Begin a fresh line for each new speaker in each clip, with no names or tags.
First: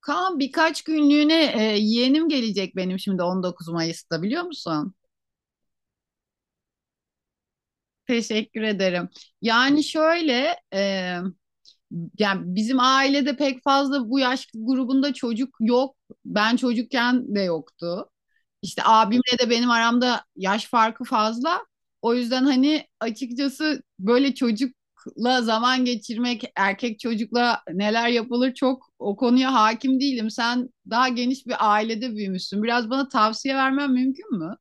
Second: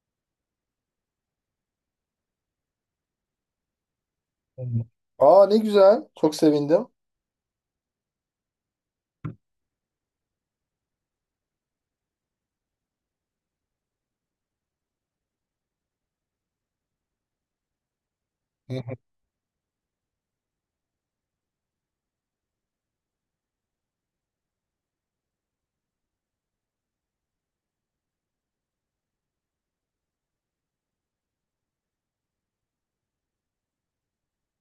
Kaan birkaç günlüğüne yeğenim gelecek benim şimdi 19 Mayıs'ta biliyor
Hı.
musun?
Aa ne güzel. Çok sevindim.
Teşekkür ederim. Yani şöyle. Yani bizim ailede pek fazla bu yaş grubunda çocuk yok. Ben çocukken de yoktu.
Hı
İşte
hı.
abimle de benim aramda yaş farkı fazla. O yüzden hani açıkçası böyle çocukla zaman geçirmek, erkek çocukla neler yapılır çok o konuya hakim değilim. Sen daha geniş bir ailede büyümüşsün. Biraz bana tavsiye vermen mümkün mü?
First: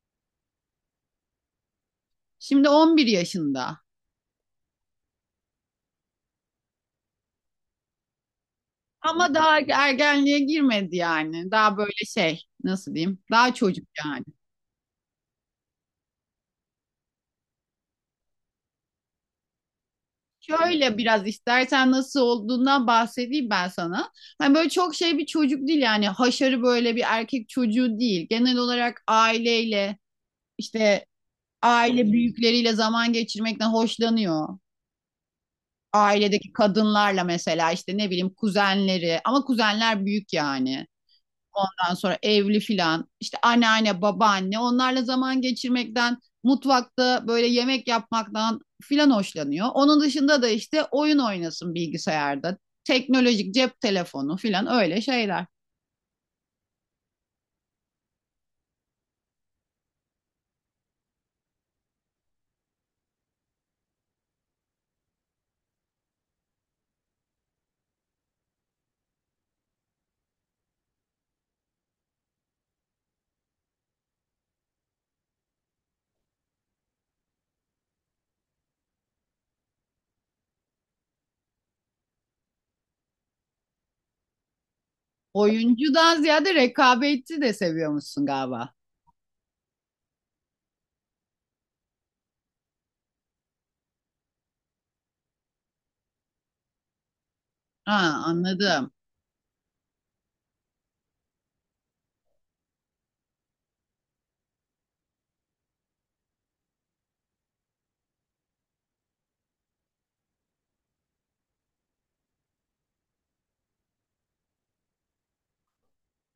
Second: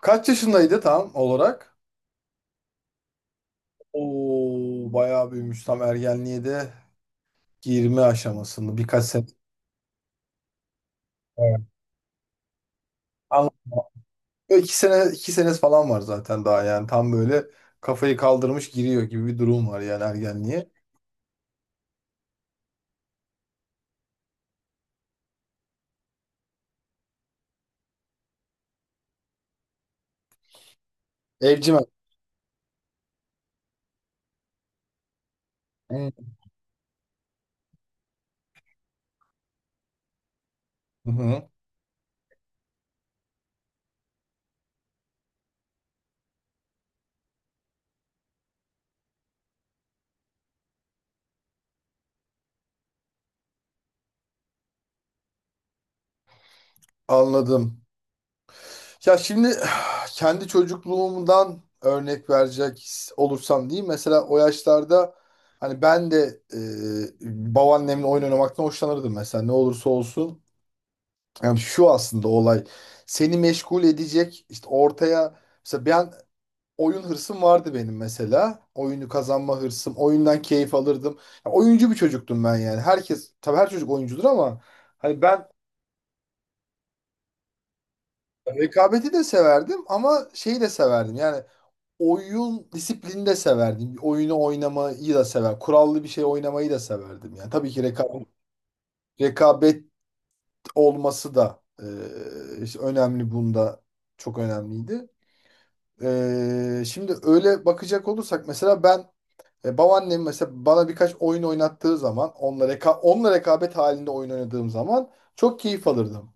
Kaç yaşındaydı tam olarak?
Şimdi 11 yaşında.
Oo bayağı büyümüş. Tam ergenliğe de girme aşamasında birkaç sene.
Ama daha ergenliğe girmedi yani.
Evet.
Daha böyle şey, nasıl diyeyim?
Anladım.
Daha çocuk yani.
Böyle İki sene, iki senesi falan var zaten daha yani. Tam böyle kafayı kaldırmış giriyor gibi bir durum var yani ergenliğe.
Şöyle biraz istersen nasıl olduğundan bahsedeyim ben sana. Hani böyle çok şey bir çocuk değil yani, haşarı böyle bir erkek çocuğu değil. Genel olarak aileyle işte
Evcimen.
aile büyükleriyle zaman geçirmekten hoşlanıyor.
Hı.
Ailedeki kadınlarla mesela işte, ne bileyim, kuzenleri, ama kuzenler büyük yani.
Hı hı.
Ondan sonra evli filan, işte anneanne, babaanne, onlarla zaman geçirmekten, mutfakta böyle yemek yapmaktan filan hoşlanıyor. Onun dışında da işte oyun oynasın bilgisayarda, teknolojik, cep telefonu filan, öyle şeyler.
Anladım. Ya şimdi kendi çocukluğumdan örnek verecek olursam diyeyim. Mesela o yaşlarda hani ben de babaannemle oyun oynamaktan hoşlanırdım mesela ne olursa olsun. Yani şu aslında olay seni meşgul edecek işte ortaya mesela ben oyun hırsım vardı benim mesela. Oyunu kazanma hırsım, oyundan keyif alırdım. Ya oyuncu bir çocuktum ben yani. Herkes tabii her çocuk oyuncudur ama hani ben
Oyuncudan ziyade rekabetçi de seviyormuşsun galiba.
rekabeti de severdim ama şeyi de severdim. Yani oyun disiplini de severdim. Oyunu oynamayı da sever. Kurallı bir şey oynamayı da severdim. Yani tabii ki
Ha, anladım.
rekabet olması da işte önemli bunda çok önemliydi. Şimdi öyle bakacak olursak mesela ben babaannem mesela bana birkaç oyun oynattığı zaman onunla, onunla rekabet halinde oyun oynadığım zaman çok keyif alırdım.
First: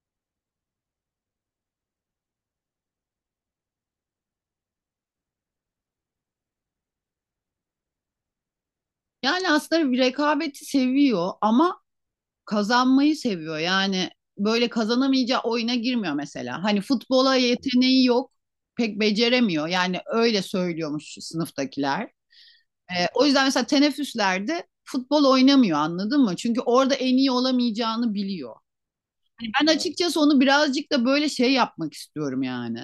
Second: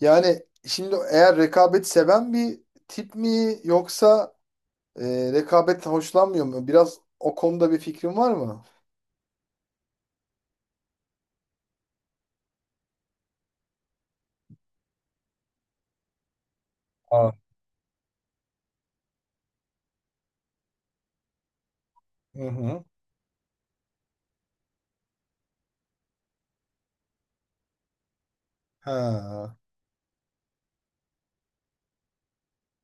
Yani şimdi eğer rekabet seven bir tip mi yoksa rekabet hoşlanmıyor mu? Biraz o konuda bir fikrin var mı?
Yani aslında bir rekabeti seviyor ama kazanmayı seviyor. Yani böyle kazanamayacağı oyuna girmiyor mesela. Hani
Aa.
futbola yeteneği yok, pek beceremiyor. Yani öyle söylüyormuş sınıftakiler.
Hı hı.
O yüzden mesela teneffüslerde futbol oynamıyor, anladın mı? Çünkü orada en iyi olamayacağını biliyor.
Ha,
Ben açıkçası onu birazcık da böyle şey yapmak istiyorum yani.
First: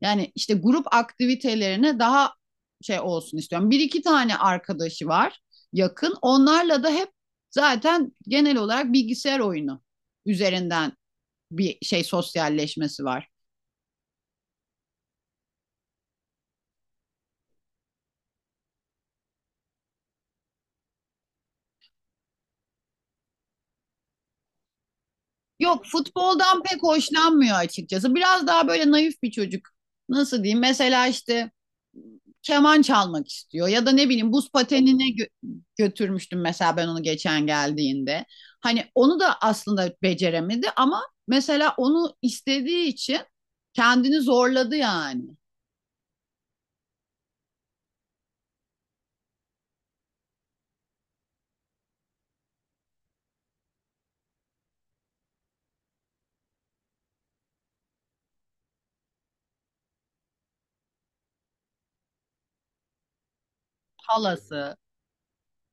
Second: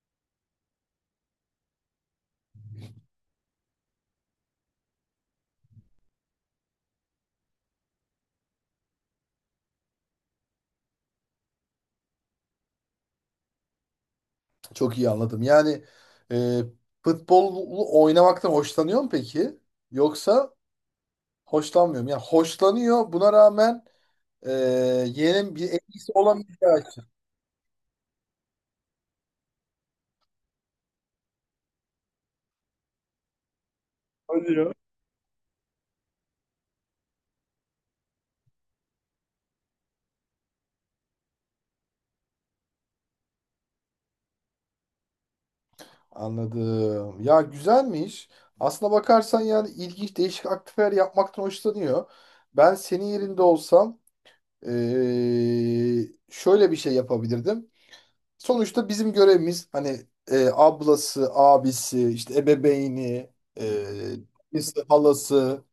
Yani işte grup aktivitelerine daha şey olsun istiyorum. Bir iki tane arkadaşı var yakın. Onlarla da hep zaten genel olarak bilgisayar oyunu üzerinden bir şey, sosyalleşmesi var.
çok iyi anladım. Yani e, futbolu oynamaktan hoşlanıyor mu peki? Yoksa hoşlanmıyor mu? Yani hoşlanıyor buna rağmen e, yeğenin bir
Yok,
etkisi
futboldan
olamayacağı
pek
için.
hoşlanmıyor açıkçası. Biraz daha böyle naif bir çocuk. Nasıl diyeyim? Mesela işte keman çalmak istiyor, ya da ne bileyim buz
Oluyor.
patenine götürmüştüm mesela ben onu geçen geldiğinde. Hani onu da aslında beceremedi ama mesela onu istediği için kendini zorladı yani.
Anladım. Ya güzelmiş. Aslına bakarsan yani ilginç değişik aktiviteler yapmaktan hoşlanıyor. Ben senin yerinde olsam şöyle bir şey yapabilirdim. Sonuçta bizim görevimiz hani ablası, abisi, işte ebeveyni, e,
Halası.
annesi, halası,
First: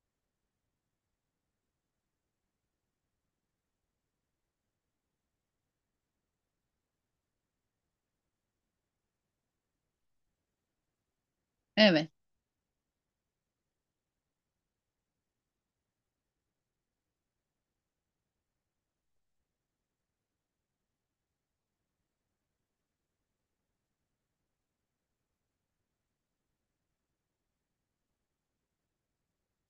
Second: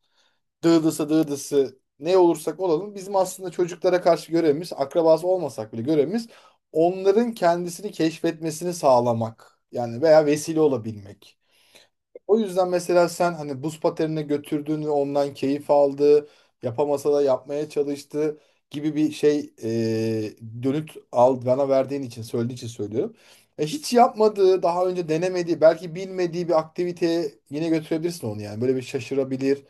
dıdısı ne olursak olalım bizim aslında çocuklara karşı görevimiz, akrabası olmasak bile görevimiz onların kendisini keşfetmesini sağlamak. Yani veya vesile olabilmek.
Evet,
O yüzden mesela sen hani buz patenine götürdün ve ondan keyif aldı, yapamasa da yapmaya çalıştı gibi bir şey dönüt al bana verdiğin için söylediğin için söylüyorum. Hiç yapmadığı, daha önce denemediği, belki bilmediği bir aktiviteye yine götürebilirsin onu yani. Böyle bir şaşırabilir.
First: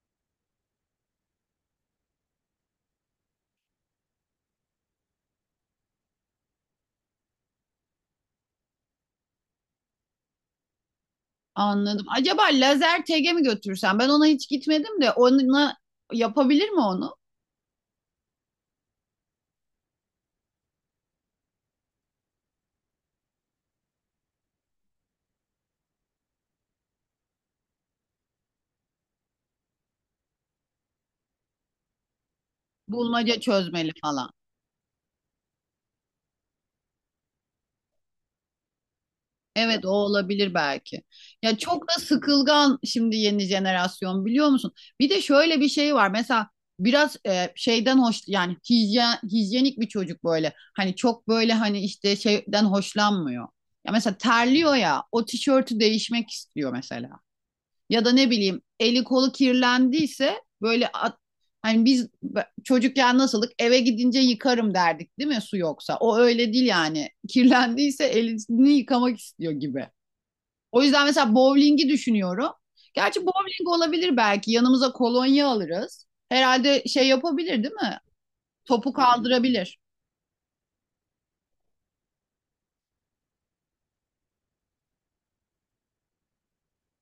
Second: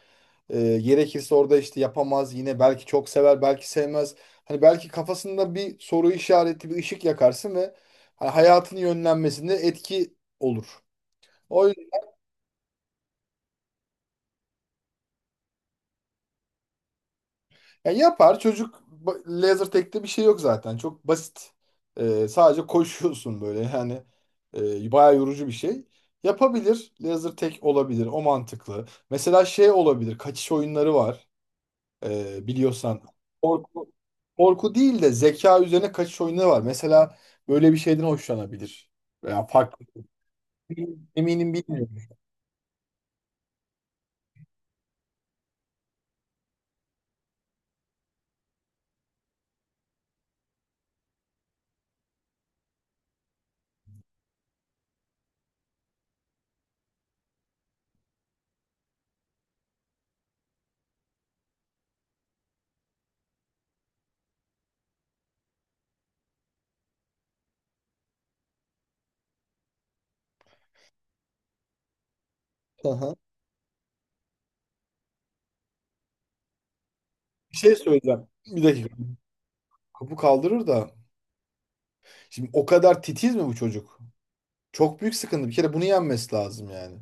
Gerekirse orada işte yapamaz yine belki çok sever, belki sevmez. Hani belki kafasında bir soru işareti, bir ışık yakarsın ve hani hayatının yönlenmesinde etki olur. O
anladım. Acaba lazer tege mi götürsem? Ben ona hiç gitmedim de, ona yapabilir mi onu?
ya yapar çocuk. Laser tag'te bir şey yok zaten. Çok basit. Sadece koşuyorsun böyle yani bayağı yorucu bir şey. Yapabilir. Laser tag olabilir. O mantıklı. Mesela şey olabilir. Kaçış oyunları var. Biliyorsan.
Bulmaca çözmeli
Korku,
falan.
korku değil de zeka üzerine kaçış oyunları var. Mesela böyle bir şeyden hoşlanabilir. Veya
Evet,
farklı.
o olabilir belki.
Eminim
Ya çok da
bilmiyorum.
sıkılgan şimdi yeni jenerasyon, biliyor musun? Bir de şöyle bir şey var. Mesela biraz şeyden hoş, yani hijyen, hijyenik bir çocuk böyle. Hani çok böyle, hani işte şeyden hoşlanmıyor. Ya mesela terliyor ya, o tişörtü değişmek istiyor mesela. Ya da ne bileyim eli kolu kirlendiyse böyle hani biz çocukken nasıldık, eve gidince yıkarım derdik değil mi, su yoksa. O öyle değil yani. Kirlendiyse elini yıkamak istiyor gibi. O yüzden mesela bowling'i düşünüyorum.
Aha.
Gerçi bowling olabilir belki. Yanımıza kolonya alırız. Herhalde şey
Bir
yapabilir değil
şey
mi?
söyleyeceğim. Bir dakika.
Topu kaldırabilir.
Kapı kaldırır da. Şimdi o kadar titiz mi bu çocuk? Çok büyük sıkıntı. Bir kere bunu yenmesi lazım yani.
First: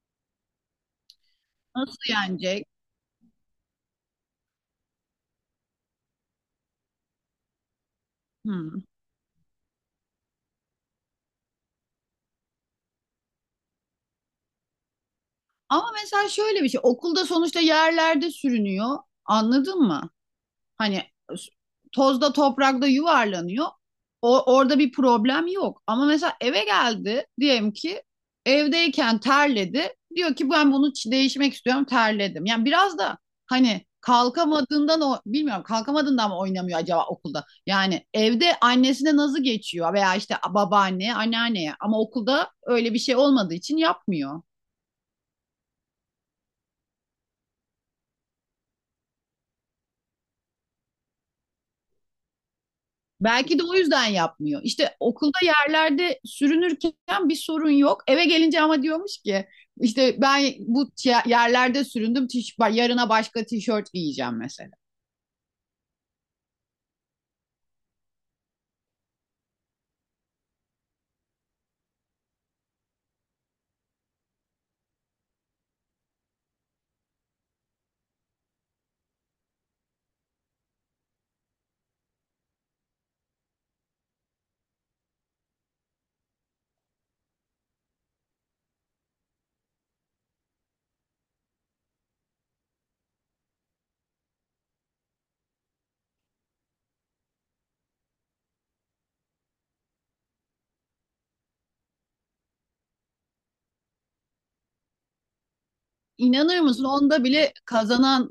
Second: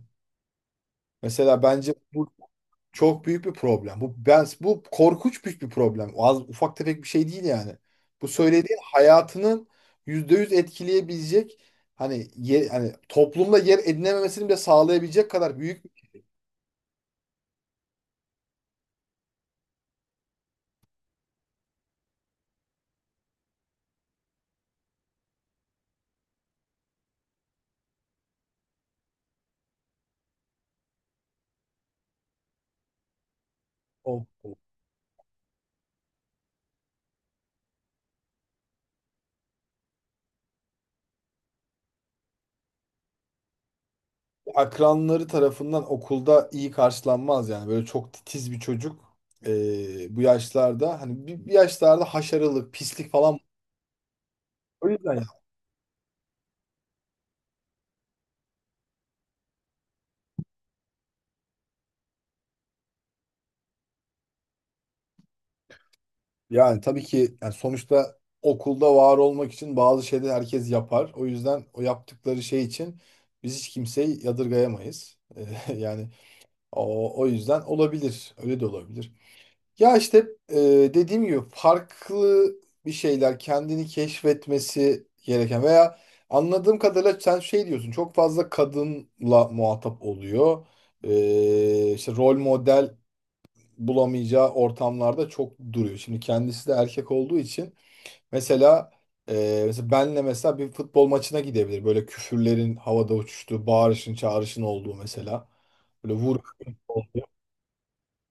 Mesela bence
Nasıl
bu
yenecek?
çok büyük bir problem. Bu korkunç büyük bir problem. Az, ufak tefek bir şey değil yani. Bu söylediğin
Hmm.
hayatının %100 etkileyebilecek hani yer, hani toplumda yer edinememesini bile sağlayabilecek kadar büyük
Ama
bir.
mesela şöyle bir şey. Okulda sonuçta yerlerde sürünüyor. Anladın mı? Hani tozda toprakta yuvarlanıyor. O, orada bir problem yok. Ama mesela eve geldi diyelim ki, evdeyken terledi. Diyor ki ben bunu değişmek istiyorum, terledim. Yani biraz da hani
O
kalkamadığından, o bilmiyorum, kalkamadığından mı oynamıyor acaba okulda? Yani evde annesine nazı geçiyor veya işte babaanne, anneanneye, ama okulda öyle bir şey olmadığı için yapmıyor.
akranları tarafından okulda iyi karşılanmaz yani. Böyle çok titiz bir çocuk bu yaşlarda hani bir yaşlarda haşarılık, pislik falan
Belki de o yüzden yapmıyor.
o
İşte
yüzden.
okulda yerlerde sürünürken bir sorun yok. Eve gelince ama diyormuş ki işte ben bu yerlerde süründüm, yarına başka tişört giyeceğim mesela.
Yani tabii ki yani sonuçta okulda var olmak için bazı şeyleri herkes yapar. O yüzden o yaptıkları şey için biz hiç kimseyi yadırgayamayız. Yani o yüzden olabilir. Öyle de olabilir. Ya işte dediğim gibi farklı bir şeyler kendini keşfetmesi gereken veya anladığım kadarıyla sen şey diyorsun çok fazla kadınla muhatap oluyor. İşte rol model bulamayacağı ortamlarda çok duruyor. Şimdi kendisi de erkek olduğu için mesela mesela benle mesela bir futbol maçına gidebilir. Böyle küfürlerin havada uçuştuğu, bağırışın, çağrışın olduğu mesela. Böyle vur.
İnanır mısın? Onda bile kazanan,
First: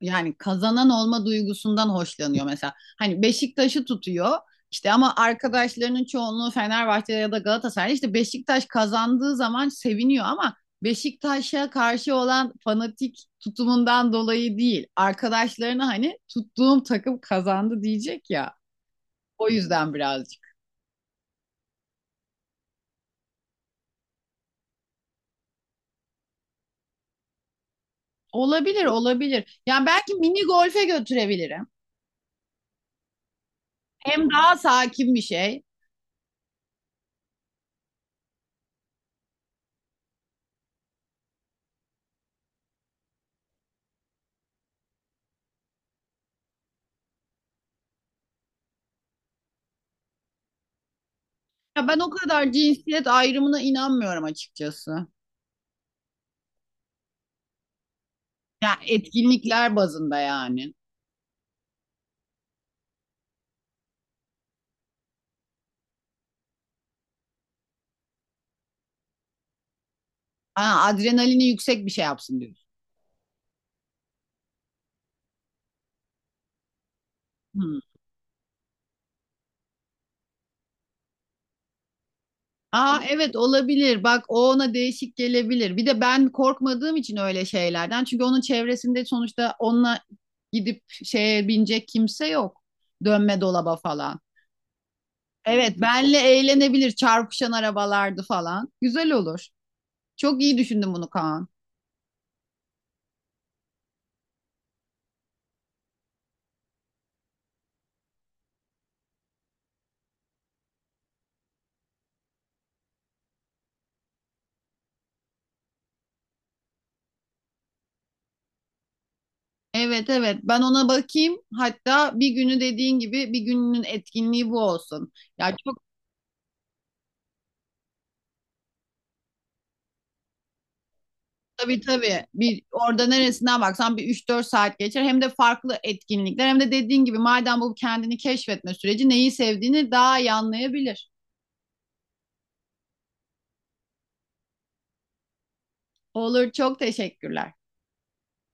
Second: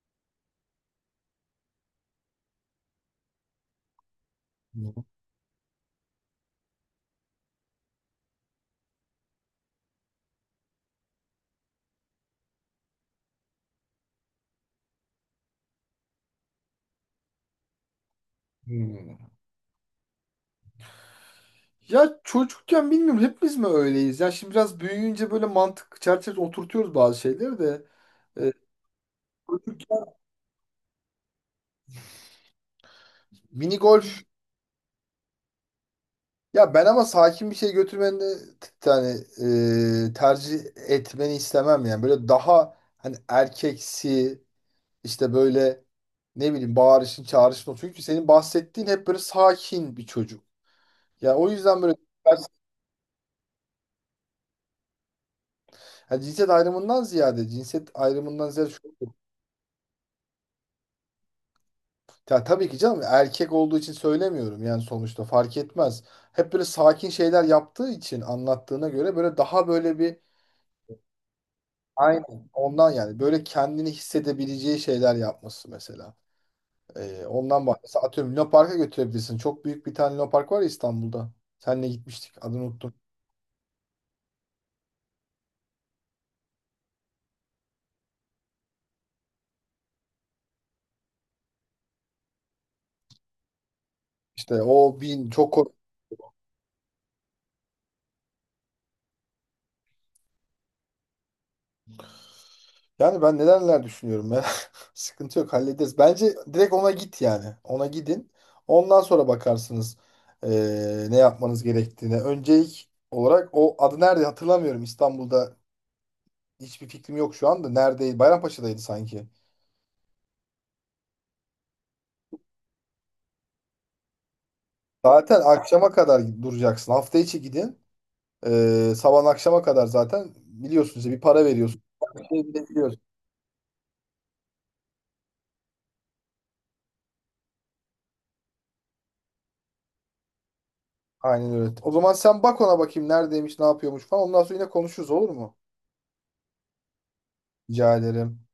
yani kazanan olma duygusundan hoşlanıyor mesela. Hani Beşiktaş'ı tutuyor. İşte ama arkadaşlarının çoğunluğu Fenerbahçe ya da Galatasaray. İşte Beşiktaş kazandığı zaman seviniyor, ama Beşiktaş'a karşı olan fanatik tutumundan dolayı değil. Arkadaşlarına hani tuttuğum takım kazandı diyecek ya.
Hmm.
O yüzden birazcık.
Ya çocukken bilmiyorum hepimiz mi öyleyiz? Ya şimdi biraz büyüyünce böyle mantık çerçevesine oturtuyoruz bazı şeyleri de. Ee,
Olabilir, olabilir. Yani
çocukken
belki mini golfe götürebilirim.
mini golf.
Hem daha sakin bir şey.
Ya ben ama sakin bir şey götürmeni yani tercih etmeni istemem yani. Böyle daha hani erkeksi. İşte böyle ne bileyim bağırışın çağrışın o. Çünkü senin bahsettiğin hep böyle sakin bir çocuk. Ya o yüzden
Ya
böyle
ben o kadar cinsiyet ayrımına inanmıyorum açıkçası.
yani cinsiyet ayrımından ziyade cinsiyet ayrımından ziyade şu.
Ya etkinlikler bazında yani.
Ya tabii ki canım erkek olduğu için söylemiyorum yani sonuçta fark etmez. Hep böyle sakin şeyler yaptığı için anlattığına göre böyle daha böyle bir
Ha, adrenalini yüksek bir şey yapsın
aynen
diyorsun.
ondan yani böyle kendini hissedebileceği şeyler yapması mesela. Ondan
Hmm.
bahsediyorum. Atıyorum Luna Park'a götürebilirsin. Çok büyük bir tane Luna Park var ya İstanbul'da. Seninle gitmiştik. Adını unuttum.
Aa, evet, olabilir. Bak, o ona değişik gelebilir. Bir de ben korkmadığım için öyle şeylerden. Çünkü onun çevresinde sonuçta onunla gidip şeye binecek kimse yok. Dönme dolaba falan.
İşte o bin çok
Evet, benle eğlenebilir, çarpışan arabalardı falan. Güzel olur. Çok iyi düşündün bunu, Kaan.
yani ben neler düşünüyorum ben. Sıkıntı yok hallederiz. Bence direkt ona git yani. Ona gidin. Ondan sonra bakarsınız ne yapmanız gerektiğine. Öncelik olarak o adı nerede hatırlamıyorum. İstanbul'da hiçbir fikrim yok şu anda. Neredeydi? Bayrampaşa'daydı sanki.
Evet evet, ben ona bakayım. Hatta bir günü, dediğin gibi, bir gününün etkinliği bu olsun.
Zaten
Ya çok.
akşama kadar duracaksın. Hafta içi gidin. Sabah akşama kadar zaten biliyorsunuz ya, bir para
Tabii
veriyorsun.
tabii.
Şey
Bir
bile biliyorsun.
orada neresinden baksan bir 3-4 saat geçer. Hem de farklı etkinlikler, hem de dediğin gibi madem bu kendini keşfetme süreci, neyi sevdiğini daha iyi anlayabilir.
Aynen öyle. O zaman sen bak ona bakayım neredeymiş, ne yapıyormuş falan. Ondan sonra yine konuşuruz olur mu?
Olur, çok teşekkürler.
Rica ederim.